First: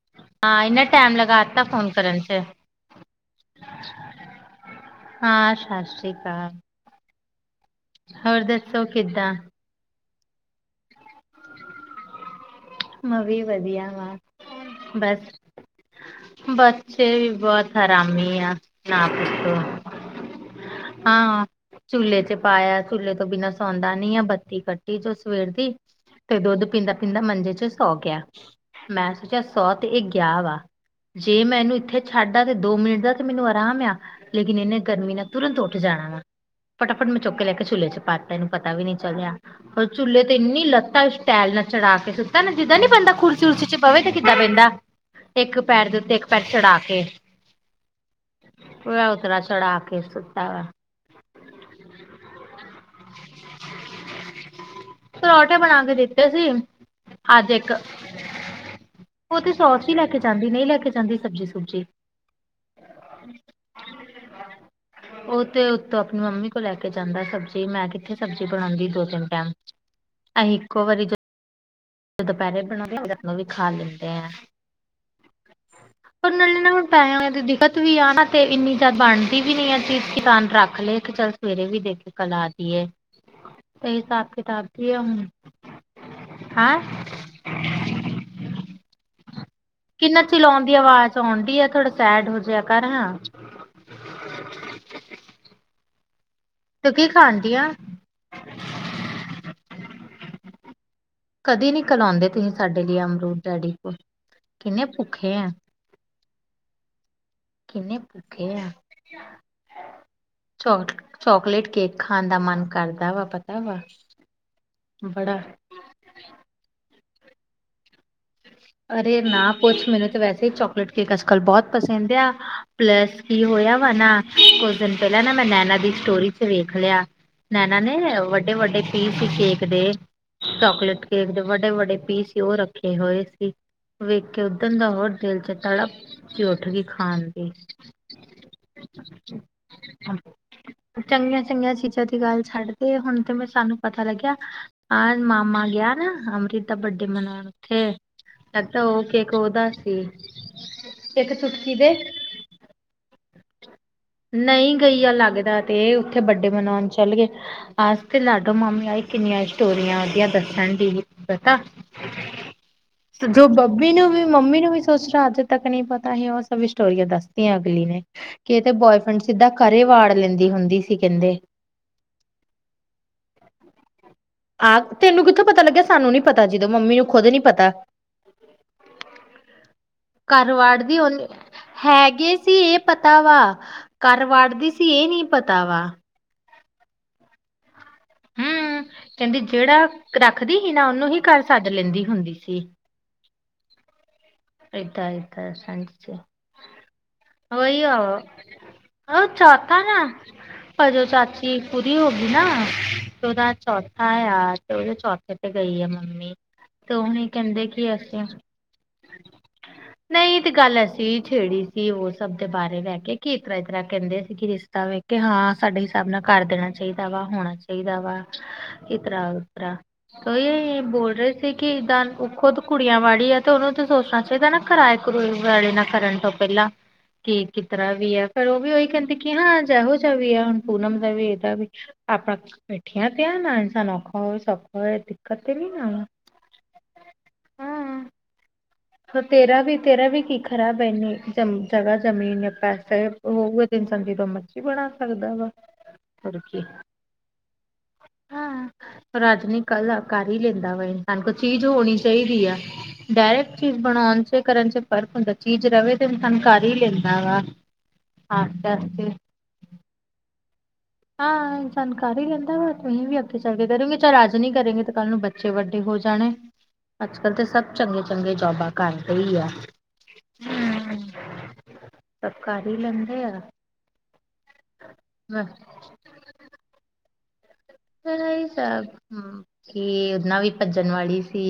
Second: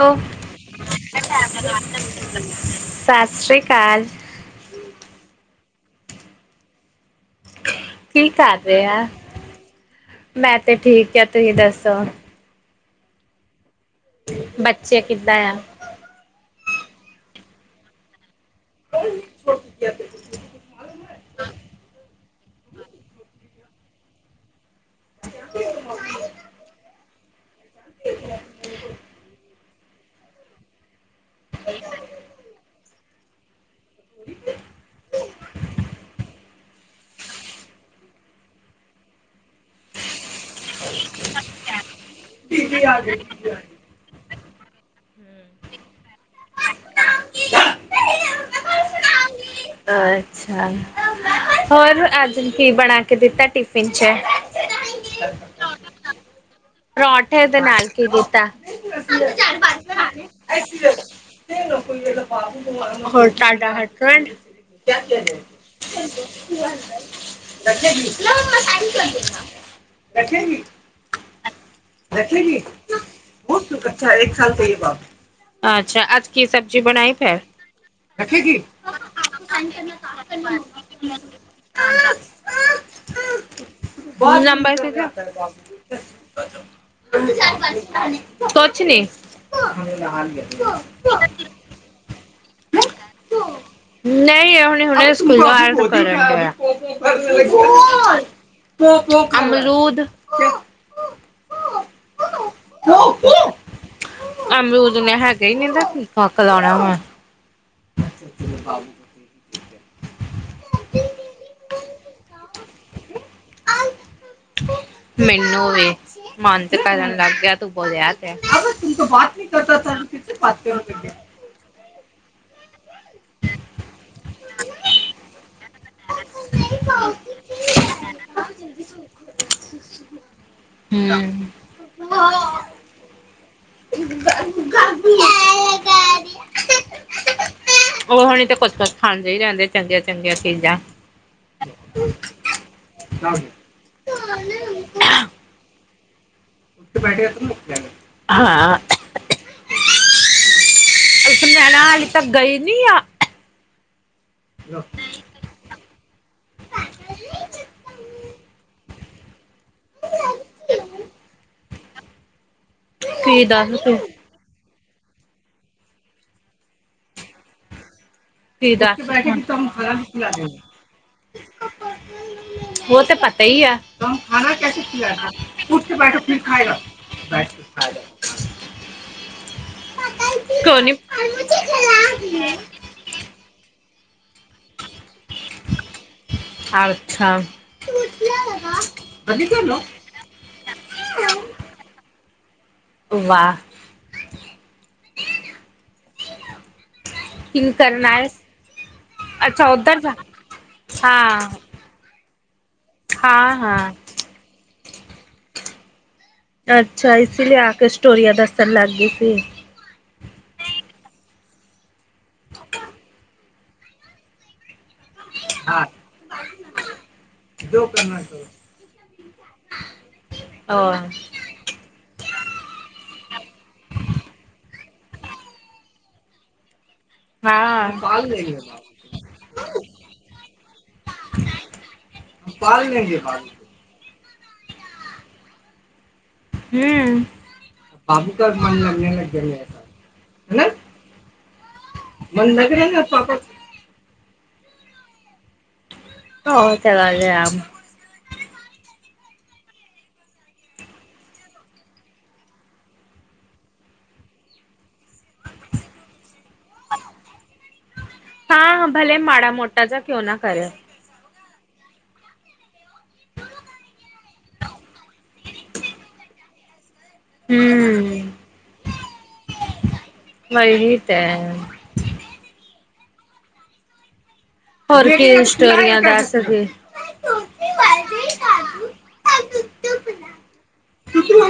Hello, ਆ ਇਨਾ time ਲਗਾ ਦਿੱਤਾ ਫੋਨ ਕਰਨ ਚ, ਸਤਿ ਸ੍ਰੀ ਅਕਾਲ। ਹਾਂ ਸ਼ਸ਼ਰੀ ਕਾਲ। ਕੀ ਕਰਦੇ ਦੱਸੋ ਆ ਕਿੱਦਾਂ ਮੈਂ ਤੇ ਠੀਕ ਆ ਤੁਹੀ ਦੱਸੋ, ਮ ਵੀ ਵਧੀਆ ਵਾ। ਬੱਚੇ ਕਿੱਦਾਂ ਬਸ ਆ। ਬੱਚੇ ਵੀ ਬਹੁਤ ਹੈਰਾਮੀੀ ਆ। ਨਾ ਪੁੱਛੋ ਹਾਂ ਝੂਲੇ ਤੇ। ਪਾਇਆ, ਝੂਲੇ ਤੋਂ ਬਿਨਾਂ ਸੌਂਦਾ ਨੀ ਆ ਬੱਤੀ ਕੱਟੀ ਜੋ ਸਵੇਰ ਦੀ ਤੇ ਦੁੱਧ ਪੀਂਦਾ ਦਾ ਮੰਜੇ ਤੇ ਸੌ ਗਿਆ ਮੈਂ ਸੋਚਿਆ ਸੌ ਤੇ ਇਹ ਗਿਆ ਵਾ ਜੇ ਮੈਂ ਇਹਨੂੰ ਇੱਥੇ ਛੱਡ ਆ ਤੇ ਦੋ ਮਿੰਟ ਦਾ ਤੇ ਮੈਨੂੰ ਆਰਾਮ, ਆ। ਲੇਕਿਨ ਇੰਨੇ ਗਰਮੀ ਨਾਲ ਤੁਰੰਤ ਉੱਠ ਜਾਣਾ ਵਾ। ਫਟਾ-ਫਟ ਮੈਂ ਚੁੱਕਕੇ ਲੈ ਕੇ ਝੂਲੇ ਚ' ਪਾਤਾ ਇਹਨੂੰ ਪਤਾ ਵੀ ਨਹੀਂ ਚੱਲਿਆ। ਕਲ ਝੂਲੇ ਤੇ ਇੰਨੀ ਲੱਤਾ ਸਟੈਲ ਨਾਲ ਚੜਾ ਕੇ ਸੁੱਤਾ ਨਾ ਜਿੱਦਾਂ ਨੀ ਬੰਦਾ ਕੁਰਸੀ-ਉੁਰਸੀ ਜ ਬਵੇ ਤੇ ਕਿੱਦਾਂ ਬਹਿੰਦਾ ਇੱਕ ਪੈਰ ਦੇ ਉੱਤੇ ਇੱਕ ਪੈਰ ਚੜਾ ਕੇ। [unintelligible] ਸੁੱਤਾ ਵਾ ਅ-ਅੱਛਾ ਹੋਰ ਅੱਜ ਕੀ ਬਣਾ ਕੇ ਦਿੱਤਾ ਟਿਫਿਨ ਚ। ਪਰੌਠੇ ਬਣਾ ਕੇ ਦਿੱਤੇ ਸੀ। ਪਰੌਂਠੇ ਅੱਜ ਦੇ ਇੱਕ ਨਾਲ ਕਿ ਦਿੱਤਾ ਉਹ ਤੇ ਸੋਸ ਹੀ ਲੈ ਕੇ ਜਾਂਦੀ ਨਹੀਂ ਲੈ ਕੇ ਜਾਂਦੀ [unintelligible] ਸਬਜ਼ੀ ਸੁਬਜੀ ਹੋਰ ਸਾਡਾ ਹੱਸਬੈਡ? ਉਹ ਤੇ ਉਤੋਂ ਆਪਣੀ ਮੰਮੀ ਕੋਲ ਲੈ ਕੇ ਜਾਂਦਾ ਸਬਜ਼ੀ ਤੇ ਮੈਂ ਕਿੱਥੇ ਸਬਜ਼ੀ ਬਣਾਦੀ ਦੋ-ਤਿੰਨ ਟਾਈਮ ਅਸੀਂ ਰਖੇਗੀ-ਰਖੇਗੀ-ਰਖੇਗੀ ਇੱਕੋ ਵਾਰੀ ਜੇ ਜੇ ਦੁਪਹਿਰੇ ਬਣਾਦੀ ਆ ਓ ਰਾਤ ਨੂੰ ਵੀ ਖਾ ਲੈਂਦੇ ਅੱਛਾ, ਐ। ਇੱਕ ਸਾਲ ਸੇ ਯੇ ਬਾਤ। ਅੱਛਾ, ਅੱਜ ਉਹ ਕੀ ਨਾਲੇ ਸਬਜ਼ੀ ਹੁਣ ਬਣਾਈ ਪੈਸੇ ਫਿਰ? ਦੀ ਦਿੱਕਤ ਵੀ ਆ ਨਾ, ਤੇ ਰਖੇਗੀ। ਇੰਨੀ ਜ਼ਿਆਦਾ ਬਣਦੀ ਵੀ ਨੀਆ ਚੀਜ਼ ਕਿਸਾਨ ਭਰਾ ਲੇਖ ਚੱਲ ਸਵੇਰੇ ਵੀ ਦੇਖ ਕੇ ਘਲਆ ਤੀ ਏ। ਤੇ ਹਿਸਾਬ-ਕਿਤਾਬ ਨੰਬਰ ਦੀ ਕਿਦਾ ਹੂੰ ਕੁਛ ਨੀ ਕਿੰਨਾ ਚਲਾਉਣ ਦੀ ਆਵਾਜ਼ ਆਉਣ ਡੀ ਏ ਥੋੜਾ ਸੈਡ ਹੋ ਜਹਾ ਕਰ ਹਾਂ। ਨਹੀਂ ਏਹ ਹੁਣੀ-ਹੁਣੇ ਸਕੂਲ ਤੇ ਓ ਕਰਨ ਡੇ ਤੂੰ ਕੀ ਖਾਣ ਡਈ ਆ ਆ। ਅਮਰੂਦ ਕਦੇ ਨੀ ਘਲਾਉਂਦੇ ਤੁਸੀਂ ਸਾਡੇ ਲਈ ਅਮਰੂਦ ਡੈਡੀ ਕੋਲ ਕਿੰਨੇ ਅਮਰੂਦ ਇਘਨੇ ਭੁੱਖੇ ਹੈਗਾ ਹੀ ਨਹੀਂ ਤਾ ਕੀ ਮੱਕ ਘਲੜਾ ਵੈ। ਕਿਨੇ ਭੁੱਖੇ ਐ। ਚੋ- ਚੋਕਲੇਟ ਕੇਕ ਖਾਣ ਦਾ ਮਨ ਕਰਦਾ ਵਾ ਪਤਾ ਵਾ। ਬੜਾ ਮੈਨੂੰ ਵੀ ਮਨ ਚ ਪਤਾ ਲੱਗ ਗਿਆ ਤੂੰ ਬੋਲਿਆ ਕੀ। ਅਰੇ ਕੇਆ। ਅਕਲ ਬਹੁਤ ਪਸੰਦ ਆ ਪਲੱਸ ਕੀ ਹੋਇਆ ਵਾਰਨਾ ਕੁੱਝ ਦਿਨ ਪਹਿਲਾਂ ਨਾ ਮੈਂ ਨੈਨਾ ਦੀ ਸਟੋਰੀ ਚ ਵੇਖ ਲਿਆ ਨੈਣਾ ਨੇ ਵੱਡੇ-ਵੱਡੇ ਪੀਸ ਸੀ ਕੇਕ ਦੇ [unintelligible] ਚੋਕਲੇਟ ਹੂੰ ਕੇਕ ਦੇ ਵਡੇ ਵੱਡੇ ਪੀਸ ਉਹ ਰੱਖੇ ਹੋਏ ਸੀ। ਵੇਖ ਕੇ ਉਧਿਣ ਦਾ ਹੋਰ ਦਿਲ ਚ ਤੜਾਪ ਜੀ ਉੱਠ ਗੀ ਖਾਣ ਦੀ ਉਹਣੀ ਤਾਂ ਕੁਛ ਕੁ ਖਾਂਦੇ ਹੀ ਰਹਿੰਦੇ ਚੰਗੀਆਂ ਚੰਗੀਆਂ ਚੀਜ਼ਾਂ। ਚੰਗੀਆਂ-ਚੰਗੀਆਂ ਚੀਜ਼ਾਂ ਦੀ ਗੱਲ ਛੱਡ ਦੇ ਹੁਣ ਤੇ ਮੈਂ ਸਾਨੂੰ ਪਤਾ ਲੱਗਿਆ ਆਹ ਮਾਮਾ ਗਿਆ ਅੰਨਕਿਤ ਦਾ ਬਰਡੇ ਮਨਾਣ ਹੁਣ ਉੱਥੇ ਹਾਂ ਅੱਛਾ ਓ ਕੇਕ ਉਦਾ ਸੀ। ਇੱਕ ਚੁਪੀ ਸੁਨੈਣਾ ਦੇ ਹਾਲੇ ਗਈ ਨੀ ਆ? ਨਈ ਗਈ ਆ ਲੱਗਦਾ ਤੇ ਉੱਥੇ ਬੱਡੇ ਮਨਾਉਣ ਚੱਲ ਗਏ। ਆਸ ਤੇ ਲਾਡੋ ਮਾਮੀ ਆਏ ਕਿੰਨੀਆਂ ਸਟੋਰੀਆਂ ਉਹਦੀਆ ਦੱਸਣ ਦੀ ਸੀ ਪਤਾ। ਕੀ ਜੋ ਦੱਸ ਬੱਬੀ ਤੂੰ ਨੂੰ ਵੀ ਮੰਮੀ ਨੂੰ ਵੀ ਸੋਚ ਰਿਹਾ ਅੱਜ ਤੱਕ ਨਹੀਂ ਪਤਾ ਹੀ ਉਹ ਸਭ ਸਟੋਰੀਆਂ ਦੱਸਤੀਆਂ ਅਗਲੀ ਨੇ। ਕਿਤੇ ਕੀ ਦੱਸ ਬੋਆਏਫਰੈਂਡ ਸਿੱਧਾ ਘਰੇ ਵਾੜ ਲੈਂਦੀ ਹੁੰਦੀ ਸੀ ਕਹਿੰਦੇ। ਉਹ ਤਾਂ ਪਤਾ ਈ ਐ। ਆ ਤੈਨੂੰ ਕਿੱਥੋਂ ਪਤਾ ਲੱਗਿਆ ਸਾਨੂੰ ਨੀ ਪਤਾ ਜਦੋਂ ਮੰਮੀ ਨੂੰ ਖੁਦ ਨੀ ਪਤਾ। [inaudible] ਘਰਵਾੜ ਕਿਉਂ ਨੀ ਦੀ ਹੋਨੀ, ਹੈਗੇ ਸੀ, ਏ ਪਤਾ ਵਾ ਘਰ ਵਾੜਦੀ ਸੀ ਇਹ ਨੀ ਪਤਾ ਵਾ। ਅੱਛਾ। ਹੂੰ ਕਹਿੰਦੀ ਜਿਹੜਾ ਰੱਖਦੀ ਸੀ ਨਾ ਉਹਨੂੰ ਹੀ ਘਰ ਸੱਦ ਲੈਂਦੀ ਹੁੰਦੀ ਸੀ। ਵਾ ਇਦਾ-ਇਦਾ ਐਸ ਐਝ ਚ ਕੀ ਉਹੀ ਆ ਕਰਨਾ ਓ, ਹੈ। ਉਹ ਅੱਛਾ ਚਾਕਾ ਨਾ ਉਧਰ ਜਾ ਅਜੇ ਹਾਂ ਚਾਚੀ ਪੂਰੀ ਹੋ ਗਈ ਨਾ ਤੇ ਉਹਦਾ ਹਾਂ ਹਾਂ ਚੌਥਾ ਆ ਤੇ ਉਹਦੇ ਚੌਥੇ ਤੇ ਗਈ ਆ ਮੰਮੀ। ਤੇ ਅੱਛਾ ਉਹਨੇ ਇਸੇ ਲਈ ਕਹਿੰਦੇ ਆ ਕੇ ਸਟੋਰੀਆਂ ਦੱਸਣ ਲੱਗ ਗਈ ਸੀ। ਨਈ ਏ ਤੇ ਗੱਲ ਅਸੀਂ ਛੇੜੀ ਸੀ ਉਹ ਸਭ ਦੇ ਬਾਰੇ ਬਹਿ ਕੇ ਕਿ ਇਸ ਤਰ੍ਹਾਂ ਇਸ ਤਰ੍ਹਾਂ ਕਹਿੰਦੇ ਸੀ ਕਿ ਤਾ ਵਵੇ ਕਿ ਹਾਂ ਸਾਡੇ ਹਿਸਾਬ ਨਾਲ ਕਰ ਦੇਣਾ ਚਾਈਦਾ ਵਾ ਹੁਣ ਜੋ ਚਾਈਦਾ ਕਰਨਾ ਵਾ, ਕਰੋ ਇ ਤਰ੍ਹਾਂ-ਉ ਤਰ੍ਹਾਂ। ਕੋਈ ਬੋਲ ਰਏ ਸੀ ਕਿ ਦਾਂ। ਓ ਖੁਦ ਕੁੜੀਆਂ ਵਾਲੀ ਆ ਤੇ ਓਨੂੰ ਸੋਚਣਾ ਚਾਹੀਦਾ ਨਾ ਕਿਰਾਏ-ਕਰੂਏ ਵਾਲੇ ਨਾਲ ਕਰਨ ਤੋਂ ਪੈਲਾਂ। ਕਿ ਹਾਂ ਕਿਧਰਾ ਵੀ ਆ ਪਰ ਓ ਵੀ ਓਹੀ ਹਾਂ ਕਹਿੰਦੇ ਕਿ ਹਾਂ ਜੈਹੋ ਜਾ ਵੀ ਆ ਹੁਣ ਪੂਨਮ ਦਾ ਵੀ, ਏਦਾ ਵੀ ਆਪਣਾ ਬੈਠੀਆਂ ਤੇ ਆ, ਨਾ ਇਨਸਾਨ ਔਖਾ ਹੋਵੇ, ਸੋਖਾ ਹੋਵੇ। ਦਿੱਕਤ ਤੇ ਨੀਂ ਨਾ। ਹੂੰ। [inaudible] ਹ ਤੇਰਾ ਵੀ-ਤੇਰਾ ਵੀ ਕੀ ਖਰਾਬ ਐਨੇ। ਚਮ ਜਗ੍ਹਾ ਜਮੀਨ ਯਾ ਪੈਸੇ [unintelligible] ਹੋ ਦਿਨ ਸੰਦੀ ਤੋਂ ਮਰਜ਼ੀ ਬਣਾ ਸਕਦਾ ਵਾ। ਹਾਂ। ਪਰ ਅੱਜ ਨੀ ਕੱਲ ਕਰ ਹੀ ਲੈਂਦਾ ਵਾ ਇਨਸਾਨ। ਕੋਲ ਚੀਜ਼ ਹੋਣੀ ਚਾਹੀਦੀ ਆ ਡਾਇਰਕਟ ਚੀਜ਼ ਬਣਾਉਣ ਚ ਕਰਨ ਚ ਫਰਕ ਹੁੰਦਾ। ਚੀਜ਼ ਰਹੇ ਤੇ ਇਨਸਾਨ ਕਰ ਹੀ ਲੈਂਦਾ ਵਾ। ਆਸਤੇ ਹਾਂ-ਹਾਂ ਆਸਤੇ ਭਲੇ ਮਾੜਾ ਮੋਟਾ ਜਾ ਕਿਉਂ ਨਾ ਕਰਓ। ਹਾਂ ਇਨਸਾਨ ਕਰ ਹੀ ਲੈਂਦਾ ਵਾ, ਤੁਹੀਂ ਵੀ ਅੱਗੇ ਚੱਲ ਕੇ ਕਰੋਗੇ। ਚੱਲ ਅੱਜ ਨੀ ਕਰੇਗੇ ਤੇ ਕੱਲ ਨੂੰ ਬੱਚ ਬੱਚੇ ਵੱਡੇ ਹੋ ਜਾਣੇ। ਅੱਜ-ਕਲ੍ਹ ਤੇ ਸਭ ਚੰਗੇ-ਚੰਗੇ ਜੋਬਾਂ ਕਰਦੇ ਈ ਆ। ਮਾਈ ਰੀ ਦੈਟ। ਸਭ ਕਰ ਹੀ ਲੈਂਦੇ ਆ। ਹੋਰ ਕੀ ਸਟੋਰੀਆਂ ਦੱਸਦੇ। ਐ ਈ ਸਭ ਕਿ ਓਨਾ ਵੀ ਭੱਜਣ ਵਾਲੀ ਸੀ।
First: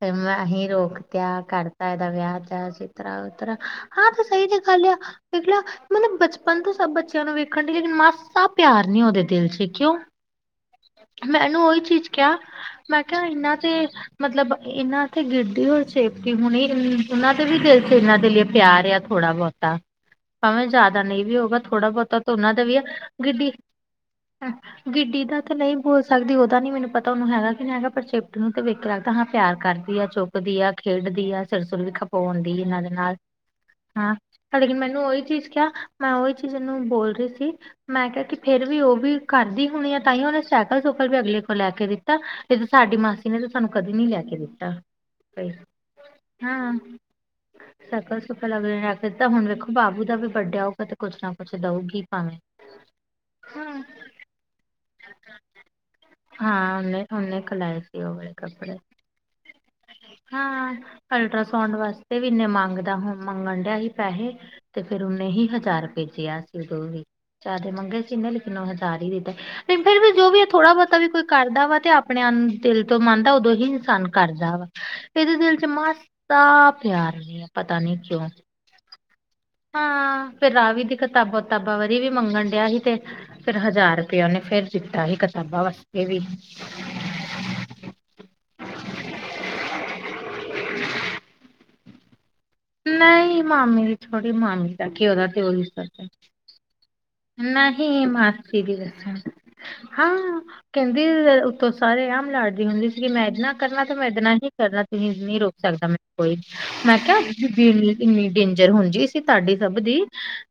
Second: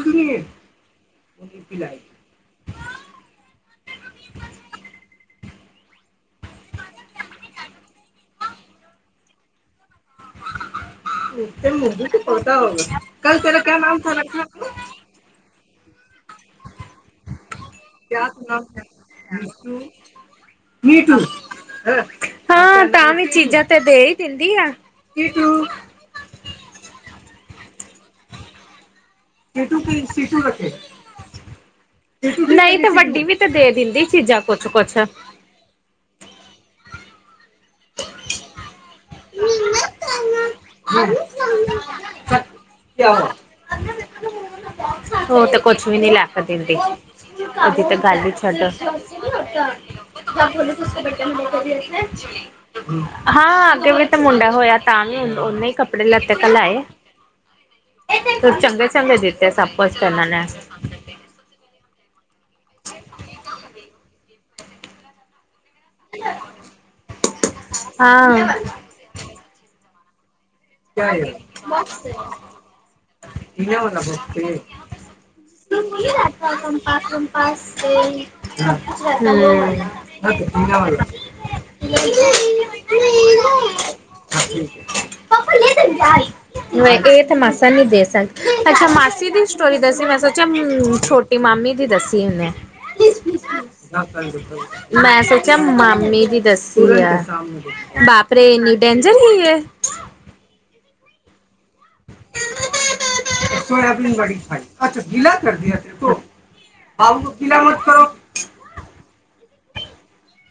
ਫੇਰ ਮੈਂ ਹੀ ਰੋਕਿਆ, ਕਰਤਾ ਐਦਾ ਵਿਆਹ ਟੈਮ ਸਿਰ। ਇਤ੍ਰਾਂ-ਉਤਰਾਂ। ਹਾਂ ਤੇ ਸਈ ਜਗਾ ਕਰ ਲਿਆ, [unintelligible] ਮਤਲਬ ਬਚਪਨ ਤੋਂ ਸਭ ਬੱਚਿਆਂ ਨੂੰ ਵੇਖਣ ਡੀ ਲੇਕਿਨ ਮਾਸਾ ਪਿਆਰ ਨੀ ਓਦੇ ਦਿਲ ਚ, ਕਿਉਂ? ਮੈਂ ਐਨੂੰ ਓਹੀ ਚੀਜ਼ ਕਿਹਾ ਮੈਂ ਕਿਹਾ ਇਨਾਂ ਤੇ ਮਤਲਬ ਇਨਾਂ ਥੇ ਗਿਰਦੀ ਹੋਈ ਸੇਫਟੀ ਹੁਣੀ ਓਨਾਂ ਤੇ ਵੀ ਦਿਲ ਤੇ ਇਨਾਂ ਦੇ ਲਈ ਪਿਆਰ ਆ ਥੋੜਾ ਬਹੁਤਾ। ਭਾਵੇਂ ਜ਼ਿਆਦਾ ਨੀਟੂ ਨਹੀਂ ਵੀ ਹੋਗਾ ਥੋੜ੍ਹਾ ਬਹੁਤਾ ਤਾਂ ਓਨਾਂ ਦਾ ਵੀ ਐ। ਹਾਂ ਤਾਂ ਗਿੱਡੀ ਚੀਜ਼ਾਂ ਤੇ ਦੇ ਹੀ ਦਿੰਦੀ ਆ। ਗਿੱ ਡੀ ਦਾ ਤੇ ਸੀਟੂ ਨਹੀਂ ਬੋਲ ਸਕਦੀ ਓਦਾ ਨੀ ਮੈਨੂੰ ਪਤਾ, ਓਨੂੰ ਹੈਗਾ ਕੀ ਨਹੀਂ ਹੈਗਾ ਪਰ ਚੇਪਟ ਨੂੰ ਤੇ ਵੇਖਯਾ। ਕਹਾ ਪਿਆਰ ਸੀਟੂ ਕਰਦੀ ਕੀ ਆ, ਸੀਟੂ ਚੁੱਕਦੀ ਰੱਖੇ। ਆ, ਖੇਡਦੀ ਆ, ਸਿਰ-ਸੁਰ ਵੀ ਖਪਵਾਉਂਦੀ ਆ ਨਹੀਂ ਤੇ ਐਦੇ ਨਾਲ। ਵੱਡੀ ਵੀ ਤੇ ਦੇ ਦਿੰਦੀ ਹਾਂ, ਚੀਜ਼ਾਂ ਪਰ ਲੇਕਿਨ ਕੁਛ-ਕੁਛ। ਮੈਨੂੰ ਉਹੀ ਚੀਜ਼ ਕਿਆ ਮੈਂ ਓਹੀ ਚੀਜ਼ ਐਨੂੰ ਬੋਲ ਰਹੀ ਸੀ ਮੈਂ ਕਿਹਾ ਕਿ ਫੇਰ ਵੀ ਓ ਵੀ ਕਰਦੀ ਹੋਣੀ ਆ ਤਾਂ ਹੀ ਓਨੇ ਸੈਕਲ-ਸੁਕਲ ਵੀ ਅਗਲੇ ਕੋਲ ਲੈ ਕੇ ਦਿੱਤਾ, ਤੇ ਸਾਡੀ ਕਿਆ ਮਾਸੀ ਨੇ ਤਾਂ ਸਾਨੂੰ ਕਦੇ ਨੀ ਲੈ ਕੇ ਦਿੱਤਾ। ਓ ਤੇ ਕੁਛ ਵੀ ਨੀ ਲੈ ਕੇ ਹਾਂ ਦਿੰਦੀ। ਓਦੀ ਤੇ ਗੱਲ ਸਾਈਕਲ ਹੀ ਸੁਕਲ ਛੱਡੋ ਅਗਲੇ ਨੇ ਰੱਖ ਦਿੱਤਾ ਹੁਣ ਵੇਖੋ ਬਾਬੂ ਦਾ ਵੀ ਬਰਡੇ ਆਊਗਾ ਤੇ ਕੁਛ ਨਾ ਕੁਛ ਭੈਂਜੀ। ਦਊਗੀ ਭਾਵੇਂ ਹਾਂ ਦੇਵੀ ਤੇ ਮੁੰਡਾ ਹੋਇਆ। ਤਾਂ ਨਹੀਂ ਓਨੇ ਹੀ ਕੱੜੇ ਲਤੇ ਤਾਂ ਲੈ ਹਾਂ ਆਏ, ਉਹਨੇ ਉਹਨੇ ਖਿਲਾਏ ਸੀ ਉਹ ਵਾਲੇ ਕੱਪੜੇ ਚੰਗੇ ਚੰਗੇ ਦਿੱਤੇ ਸਭ। ਕੁਛ ਕਰਨ ਆਲੇ। ਹਾਂ ਅਲਟਰਾਸਾਊਂਡ ਵਾਸਤੇ ਵੀ ਇੰਨੇ ਮੰਗਦਾ- ਮੰਗਣ ਡਿਆ ਸੀ ਪੈਸੇ। ਤੇ ਫੇਰ ਓਨੇ ਹੀ ਹਜ਼ਾਰ ਰਪੇ ਕਿਆ ਸੀ ਓਦੋਂ ਵੀ। ਜਾਦਾ ਮੰਗੇ ਸੀ ਹਾਂ। ਲੇਕਿਨ ਓ ਹਜ਼ਾਰ ਹੀ ਦਿੱ ਤੇ ਫਿਰ ਵੀ ਜੋ ਵੀ ਐ, ਥੋੜਾ ਬੋਤ ਤਾਂ ਵੀ ਕਿਆ ਕੋਈ ਯਾਰ ਕਰਦਾ ਵਾ ਤੇ ਆਪਣੇ ਆਨ ਦਿਲ ਤੋਂ ਮੰਨਦਾ, ਉਦੋਂ ਹੀ ਇਨਸਾਨ ਕਰਦਾ ਵਾ। ਇਹਦੇ ਦਿਲ ਚ ਮਾਸਾ ਪਿਆਰ ਨੀਂ ਆ, ਪਤਾ ਨੀ ਕਿਉਂ। ਹੂੰ। ਹਾਂ! ਫੇਰ ਰਾਵੀ ਦੀ ਕਿਤਾਬਾਂ-ਤਾਬਾਂ ਵਾਰੀ ਵੀ ਮੰਗਣ ਡਿਆ ਸੀ ਤੇ ਫੇਰ ਹਜ਼ਾਰ ਰੁਪਇਆ ਓਨੇ ਫੇਰ ਦਿੱਤਾ ਸੀ। ਕ ਮ [unintelligible] ਇਹ ਤਾਂ ਮਾਸਾ ਨੀ ਦੇਸ ਅੱਛਾ ਮਾਸੀ ਦੀ ਸਟੋਰੀ ਦੱਸੀ ਮੈਂ ਸੋਚਿਆ ਛੋਟੀ ਮਾਮੀ ਦੀ ਦੱਸੀ ਉਹਨੇ ਨਹੀਂ ਮਾਮੀ ਦੀ ਥੋੜੀ ਮਾਮੀ ਦਾ ਘਿਓ ਮੈਂ ਦਾ ਸੋਚਿਆ ਤੇਲ ਮਾਮੀ ਦੀ ਦੱਸੀ ਆ ਨਹੀਂ ਬਾਪ ਰੇ ਮਾਸੀ ਦੀ ਇੰਨੀ ਦੱਸਣ ਡੇਂਜਰ ਹੀ ਹੈ। ਹਾਂ ਕਹਿੰਦੀ ਤ ਸਾਰੇ ਆਮ ਲਾੜਦੀ ਹੁੰਦੀ ਸੀਗੀ ਮੈਂ ਇੱਦਨਾ ਕਰਨਾ ਤੇ ਮੈਂ ਇੱਦਨਾ ਹੀ ਕਰਨਾ ਤੁਸੀਂ ਨਹੀਂ ਰੋਕ ਸਕਦਾ ਮੈਂ ਕੋਈ ਮੈਂ ਕਿਹਾ [unintelligible] ਡੇਂਜਰ ਹੁੰਦੀ ਸੀ ਤੁਹਾਡੀ ਸਭ ਦੀ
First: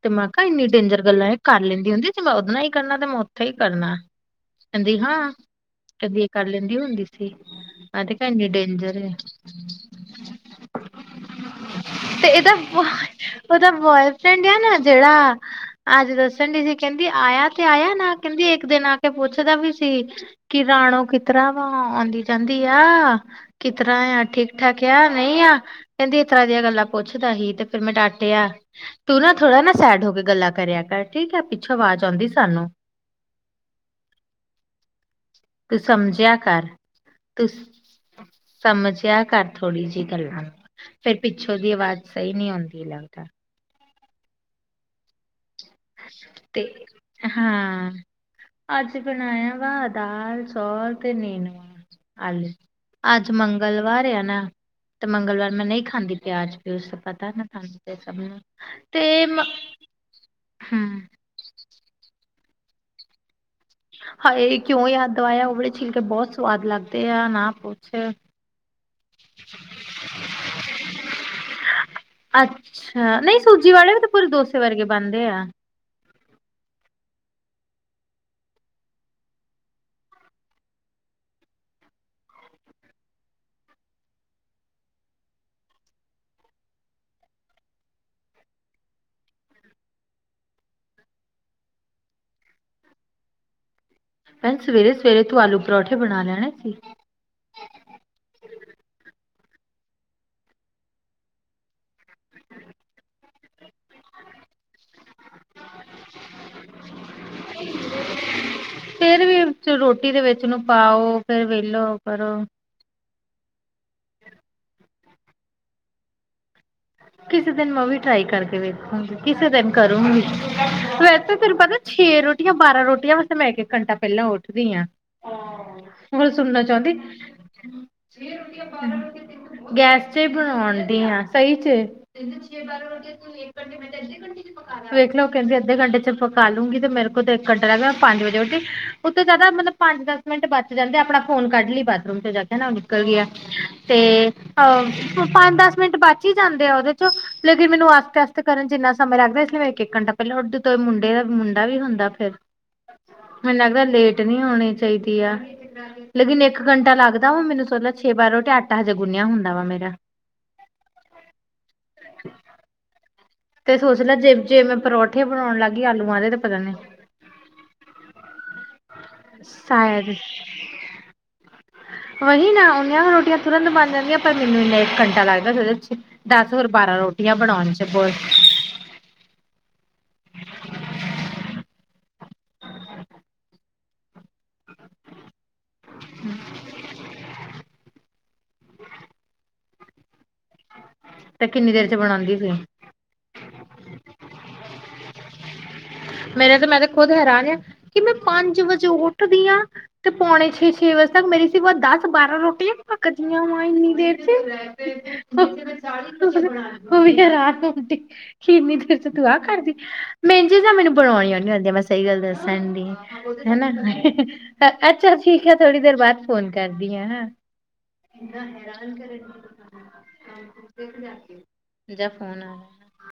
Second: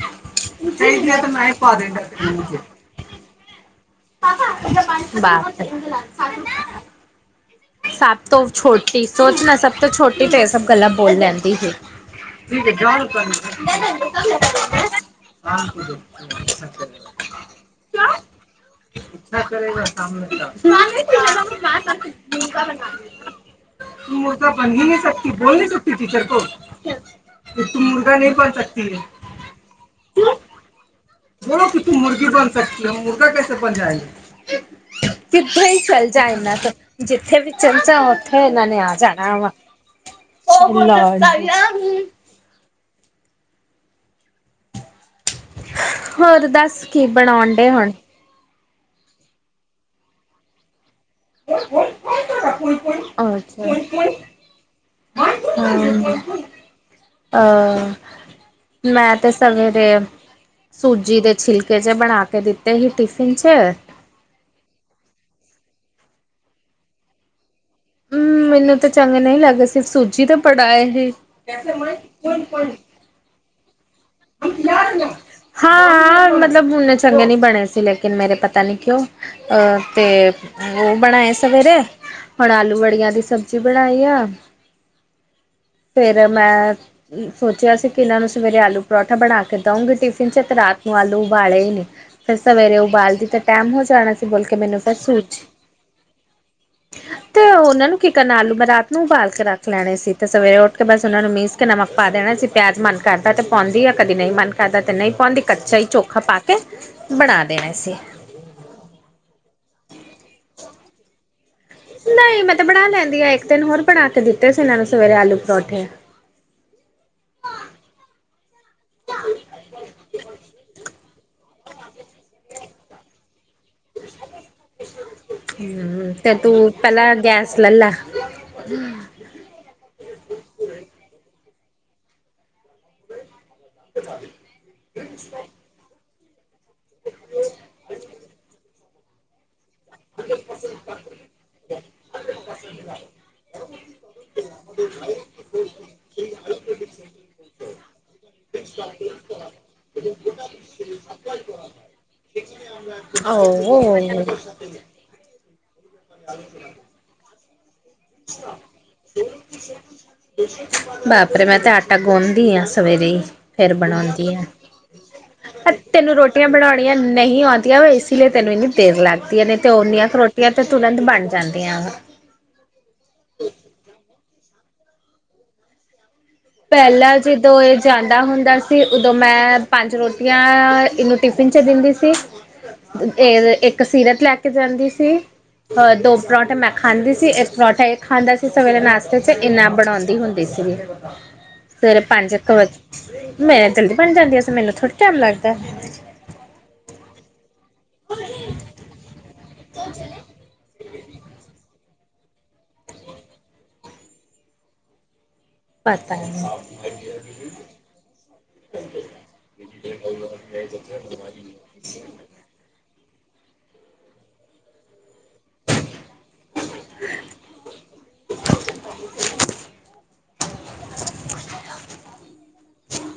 ਤੇ ਮੈਂ ਕਿਹਾ ਇੰਨੀ ਡੇਂਜਰ ਗੱਲਾਂ ਇਹ ਕਰ ਲੈਂਦੀ ਹੁੰਦੀ ਤੇ ਮੈਂ ਉਹਦੇ ਨਾਲ ਕਰਨਾ ਤੇ ਮੈਂ ਉੱਥੇ ਹੀ ਕਰਨਾ ਕਹਿੰਦੀ ਹਾਂ ਕਹਿੰਦੀ ਇਹ ਕਰ ਲੈਂਦੀ ਹੁੰਦੀ ਠੀਕ ਹੈ ਸਭ ਤੋਂ ਛੋਟੀ ਸੋਚ ਨਾ ਸਭ ਤੋਂ ਛੋਟੀ ਤੇ ਇਹ ਸਭ ਗੱਲਾਂ ਬੋਲ ਲੈਂਦੀ ਸੀ ਤੇ ਇਹਦਾ ਬੋਆਏ ਦਾ ਬੋਆਏਫਰੈਂਡ ਆ ਨਾ ਜਿਹੜਾ ਅੱਜ ਦਾ ਸੰ ਡੀ ਸੀ ਕਹਿੰਦੀ ਆਇਆ ਤੇ ਆਇਆ ਨਾ ਕਹਿੰਦੀ ਇੱਕ ਦਿਨ ਆ ਕੇ ਅੱਛਾ ਪੁੱਛਦਾ ਵੀ ਕਰੇਗਾ ਸੀ ਸਾਹਮਣੇ ਦਾ ਕਿ ਰਾਣੋ ਕਿਸ ਤਰ੍ਹਾਂ ਵ ਆਂਦੀ ਕਹਿੰਦੀ ਆ ਕਿਸ ਤਰ੍ਹਾਂ ਤੂੰ ਆ ਠੀਕ ਮੁਰਗਾ ਬਣ ਹੀ ਠਾਕ ਆ ਸਕਤੀ ਨਹੀਂ ਬੋਲ ਆ ਸਕਤੀ ਕਹਿੰਦੀ ਟੀਚਰ ਇਸ ਕੋ ਤਰ੍ਹਾਂ ਦੀਆਂ ਗੱਲਾਂ ਪੁੱਛ ਦਾ ਹੀ ਤੇ ਕਿ ਫੇਿਰ ਤੂੰ ਮੈਂ ਮੁਰਗਾ ਨਹੀਂ ਡਾਟਿਆ ਬਣ ਸਕਤੀ ਹੈ ਤੂੰ ਨਾ ਥੋੜਾ ਨਾ ਸੈਡ ਹੋ ਕੇ ਗੱਲਾਂ ਕਰਿਆ ਕਰ ਠੀਕ ਆ ਬੋਲੋ ਪਿੱਛੋਂ ਕਿ ਤੂੰ ਆਵਾਜ਼ ਆਉਂਦੀ ਮੁਰਗੀ ਬਣ ਸਾਨੂੰ ਸਕਤੀ ਹੋ ਮੁਰਗਾ ਕੈਸੇ ਬਣ ਜਾਏਗਾ ਕਿੱਥੇ ਹੀ ਤੂੰ ਚਲ ਜਾ ਸਮਝਿਆ ਇਹਨਾਂ ਕਰ ਤੋਂ ਜਿੱਥੇ ਤੂੰ ਵੀ ਚਲ ਚਾ ਉੱਥੇ ਇਹਨਾਂ ਨੇ ਆ ਸਮਝਿਆ ਜਾਣਾ ਕਰ ਵਾ ਥੋੜ੍ਹੀ ਜਿਹੀ ਗੱਲਾਂ ਨੂੰ ਫੇਿਰ ਪਿੱਛੋਂ ਦੀ ਆਵਾਜ਼ ਸਹੀ ਨਹੀਂ ਆਉਂਦੀ ਲੱਗਦਾ ਹੋਰ ਤੇ ਦੱਸ ਕੀ ਬਣਾਉਣ ਡੇ ਹੁਣ ਹਾਂ ਅੱਜ ਬਣਾਇਆ ਵਾ ਦਾਲ ਚੋਲ ਤੇ ਨੀਨੂ ਹਲੇੇ ਅੱਜ ਅੱਛਾ ਮੰਗਲਵਾਰ ਆ ਨਾ ਤੇ ਮੰਗਲਵਾਰ ਮੈਂ ਨਹੀਂ ਖਾਂਦੀ ਪਿਆਜ ਪਿਊਜ ਤੇ ਪਤਾ ਨਾ ਖਾਂਦੀ ਅਹ ਤੇ ਸਭ ਨੂੰ ਮੈਂ ਤੇ ਸਗ ਹਮ ਸੂਜੀ ਦੇ ਛਿਲਕੇ 'ਚ ਬਣਾ ਕੇ ਦਿੱਤੇ ਸੀ ਟਿਫਿਨ 'ਚ ਹਾਏ ਕਿਉਂ ਯਾਦ ਦਵਾਇਆ ਉਹ ਵਾਲੇ ਛਿਲ ਕੇ ਬਹੁਤ ਸਵਾਦ ਲੱਗਦੇ ਆ ਨਾ ਪ ਹਮ ਮੈਨੂੰ ਤਾਂ ਚੰਗੇ ਨਹੀਂ ਲੱਗੇ ਸਿਰਫ ਸੂਜੀ ਤੇ ਪੜਾਏ ਸੀ ਹਾਂ ਨਹੀਂ ਸੂਜੀ ਵਾਲੇ ਵੀ ਤਾਂ ਪੂਰੇ ਡੋਸੇ ਵਰਗੇ ਬਣਦੇ ਆ ਹਾਂ ਹਾਂ ਮਤਲਬ ਉਨੇ ਚੰਗੇ ਨਹੀਂ ਬਣੇ ਸੀ ਲੇਕਿਨ ਮੇਰੇ ਪਤਾ ਨੀ ਕਿਉਂ ਅਹ ਤੇ ਉਹ ਬਣਾਏ ਸਵੇਰੇ ਹੁਣ ਆਲੂ ਵੜੀਆਂ ਦੀ ਸਬਜ਼ੀ ਬਣਾਈ ਆ ਫੇਿਰ ਮੈਂ ਸੋਚਿਆ ਸੀ ਕਿ ਇਹਨਾਂ ਨੂੰ ਸਵੇਰੇ ਆਲੂ ਪਰੌਠਾ ਬਣਾ ਕੇ ਦਊਂਂਗੀ ਟਿਫਿਨ ਚ ਤੇ ਰਾਤ ਨੂੰ ਆਲੂ ਉਬਾਲੇ ਹੀ ਨਹੀਂ ਫਿਰ ਸਵੇਰੇ ਉਬਾਲਦੀ ਤੇ ਟੈਮ ਹੋ ਜਾਣਾ ਫ ਬਲ ਕੇ ਭੈਣ ਮੈਨੂੰ ਫੈ ਸਵੇਰੇ ਸਵੇਰੇ ਤੂੰ ਸੂਜੀ ਆਲੂ ਪਰੌਠੇ ਬਣਾ ਲੈਣੇ ਸੀ। ਤੇ ਉਹਨਾਂ ਨੂੰ ਕੀ ਕਰਨਾ ਆਲੂ ਮੈਂ ਰਾਤ ਨੂੰ ਉਬਾਲ ਕੇ ਰੱਖ ਲੈਣੇ ਸੀ ਤੇ ਸਵੇਰੇ ਉੱਠ ਕੇ ਬਸ ਉਹਨਾਂ ਨੂੰ ਮੀਸ ਉਤੇ ਨਮਕ ਪਾ ਦੇਣਾ ਸੀਸੀਂ ਪਿਆਜ਼ ਮਨ ਕਰਦਾ ਤਾਂ ਪਾਉਂਦੀ ਆ ਕਦੀ ਨਹੀਂ ਮਨ ਕਰਦਾ ਤਾਂ ਨਹੀਂ ਪਾਉਂਦੀ ਕੱਚਾ ਹੀ ਚੋਖਾ ਪਾ ਕੇ ਬਣਾ ਦੇਣਾ ਸੀ। ਫੇਰ ਵੀ ਰੋਟੀ ਦੇ ਵਿੱਚ ਨੂੰ ਪਾਓ ਫੇਰ ਵੇਲੋ ਕਰੋ ਤੇ ਬਣਾ ਲੈਂਦੀ ਆ ਇੱਕ ਦਿਨ ਹੋਰ ਬਣਾ ਕੇ ਦਿੱਤੇ ਸੀ ਇਹਨਾਂ ਨੂੰ ਸਵੇਰੇ ਆਲੂ ਪਰੌਠੇ। ਕਿਸੇ ਦਿਨ ਮੈਂ ਵੀ ਟਰਾਈ ਕਰਕੇ ਵੇਖੂੰਗੀ ਕਿਸੇ ਦਿਨ ਕਰੂੰਗੀ ਵੈਸੇ ਫਿਰ ਪਤਾ ਛੇ ਰੋਟੀਆਂ ਬਾਰਾਂ ਰੋਟੀਆਂ ਵਾਸਤੇ ਮੈਂ ਕਿਹਾ ਘੰਟਾ ਪੈਂਲਾਂ ਉੱਠਦੀ ਹਾਂ ਹਮ ਹੋਣ ਤੇ ਸੁਣਨਾ ਤੂੰ ਚਾਹੁੰਦੀ ਪਹਿਲਾਂ ਗੈਸ ਲੈ ਲੈ ਗੈਸ ਚ ਹੀ ਬਣਾਣ ਦੀ ਹਾਂ ਸਹੀ ਚ ਕਹਿੰਦੇ ਛੇ ਬਾਰਾਂ ਰੋਟੀਆ ਕੋਈ ਇਕ ਘੰਟੇ ਮੈ ਤੇ ਅੱਧੇ ਅੱਧੇ ਘੰਟੇ ਚ--ਪਕਾ ਲਾ ਕਰ ਲੂੰਗੀ ਤੇ, ਮੇਰੇ ਕੋਲ ਤੇ ਇੱਕ ਘੰਟਾ ਰਹਿ ਗਿਆ। ਮੈਂ ਪੰਜ ਵਜੇ ਉੱਠੀ, ਉੱਥੇ ਜ਼ਿਆਦਾ ਮਤਲਬ ਪੰਜ-ਦੱਸ ਮਿੰਟ ਬਚ ਜਾਂਦੇ, ਆਪਣਾ ਫੋਨ ਕੱਢ ਲਈ ਬਾਥਰੂਮ 'ਚ ਜਾ ਕੇ, ਨਿਕਲ ਗਿਆ ਤੇ ਹਾਂ, ਪੰਜ-ਦੱਸ ਮਿੰਟ ਬਚ ਹੀ ਜਾਂ ਉਹਦੇ 'ਚੋਂ, ਲੇਕਿਨ ਮੈਨੂੰ ਆਸਤੇਾਸ ਕਰਨ 'ਚ ਇੰਨਾ ਸਮੇ ਲੱਗਦਾ, ਇਸ ਲਈ ਮੇ ਇੱਕ ਘੰਟਾ ਪਹਿਲਾਂ ਉ ਮੁੰਡੇ ਦਾ ਮੁੰਡਾ ਵੀ ਹੁੰਦਾ ਫਿਰ, ਮੈਨੂੰ ਲੱਗਦਾ ਲੇਟ ਨਹੀਂ ਹੋਣੀ ਚਾਹੀਦੀ। ਲੇਕਿਨ ਇੱਕ ਘੰਟਾ ਲੱਗਦਾ ਵਾ ਮੈਨੂੰ, ਸੋ ਛੇ ਬਾਰ ਰੋਟੀ ਆਟਾ ਹਜੇ ਗੁੰਣਿਆ ਹੁੰਦਾ ਵਾ ਮੇਰਾ। ਬਾਪ ਰੇ ਮੈਂ ਤੇ, ਆਟਾ ਗੋਣਦੀ ਆਂ ਸਵੇਰੇ। ਫੇਿਰ ਤੇ ਸੋਚ ਲੈ ਬਣਾਉਂਦੀ ਜੇ ਆ। ਜੇ ਮੈਂ ਪਰੌਠੇ ਬਣਾਉਣ ਲੱਗ ਗਈ ਤੈਨੂੰ ਆਲੂਆਂ ਦੇ ਤੇ ਰੋਟੀਆਂ ਪਤਾ ਨੀ ਬਣਾਉਣੀਆਂ ਨਹੀਂ ਆਉਂਦੀਆਂ ਵ, ਇਸ ਲਈ ਤੈਨੂੰ ਇੰਨੀ ਦੇਰ ਲੱਗਦੀਆਂ, ਨੇ ਤੇ ਉਨੀਆਂ ਸ਼ਾਇਦ 'ਕੁ ਰੋਟੀਆਂ ਤਾਂ ਤੁਰੰਤ, ਬਣ ਜਾਂਦੀਆਂ ਵਾਂ। ਵਹੀ ਨਾ, ਉਹਨੀਆਂ ਰੋਟੀਆਂ ਤੁਰੰਤ ਬਣ ਜਾਂਦੀਆਂ, ਪਰ ਮੈਨੂੰ ਇੰਨਾ ਇੱਕ ਘੰਟਾ ਲੱਗਦਾ ਦੇ 'ਚ ਦੱਸ ਹੋਰ, ਬਾਰਾਂ ਰੋਟੀਆਂ ਬਣਾਉਣ 'ਚ ਤੇ ਉਦੋਂ ਮੈਂ, ਪੰਜ ਰੋਟੀਆਂ ਇਹਨੂੰ ਟਿਫਿਨ 'ਚ ਦਿੰਦੀ ਸੀ। ਇਹ, ਇੱਕ ਸੀਰਤ ਲੈ ਕੇ ਜਾਂਦੀ ਸੀ। 'ਅ ਦੋ ਪਰੌਂਠੇ ਮੈਂ ਖਾਂਦੀ ਸੀ। ਇੱਕ ਪਰੌਂਠਾ ਇਹ ਖਾਂਦਾ ਸੀ। ਸਵੇਰੇ ਨਾਸ਼ਤੇ 'ਚ ਇੰਨਾ, ਬਣਾਉਂਦੀ ਹੁੰਦੀ ਸੀ। [unintelligible] ਤੇ ਕਿੰਨੀ ਦੇਰ ਚ ਸਵੇਰੇ ਪੰਜ ਬਣਾਉਂਦੀ 'ਕ ਸੀ। ਵੱਜੇ, ਮੇਰੇ ਜਲਦੀ ਬਣ ਜਾਂਦੀ ਸੀ। ਮੈਨੂੰ ਥੋੜ੍ਹਾ ਟਾਈਮ ਲੱਗਦਾ। ਮੇਰੇ ਤੇ ਮੈਂ ਤੇ ਖੁੱਦ ਹੈਰਾਨ ਆ, ਕਿ ਮੈਂ ਪੰਜ ਵਜੇ ਉੱਠਦੀ ਹਾਂ ਤੇ ਪੌਣੇ ਛੇ-ਛੇ ਵੱਜੇ ਤ ਮੇਰੀ ਸੀ ਵ ਦੱਸ ਬਾਰਾਂ ਰੋਟੀਆਂ ਪੱਕਦੀਆਂ ਵਾ, ਇੰਨੀ ਦੇਰ 'ਚ ਉਹ ਵੀਤਦੀ ਇੰਨੀ ਦੇਰ ਪਤਾ ਨੀ 'ਚ, ਤੂੰ ਆਹ ਕਰਦੀ। ਮਹਿੰਝੇ ਜਾ ਮੈਨੂੰ ਣੀਦੀ ਨੀ ਆਂੳਦੀਆਂ, ਮੈਂ ਸਹੀ ਗੱਲ ਦੱਸਣ ਦੀ, ਹਨਾ। ਅੱਛਾ ਠੀਕ ਹੈ, ਥੋੜ੍ਹੀ ਦੇਰ ਬਾਅਦ ਫੋਨ ਕਰਦੀ ਹਾ, ਹਾਂ। ਫੋਨ ਹਮ।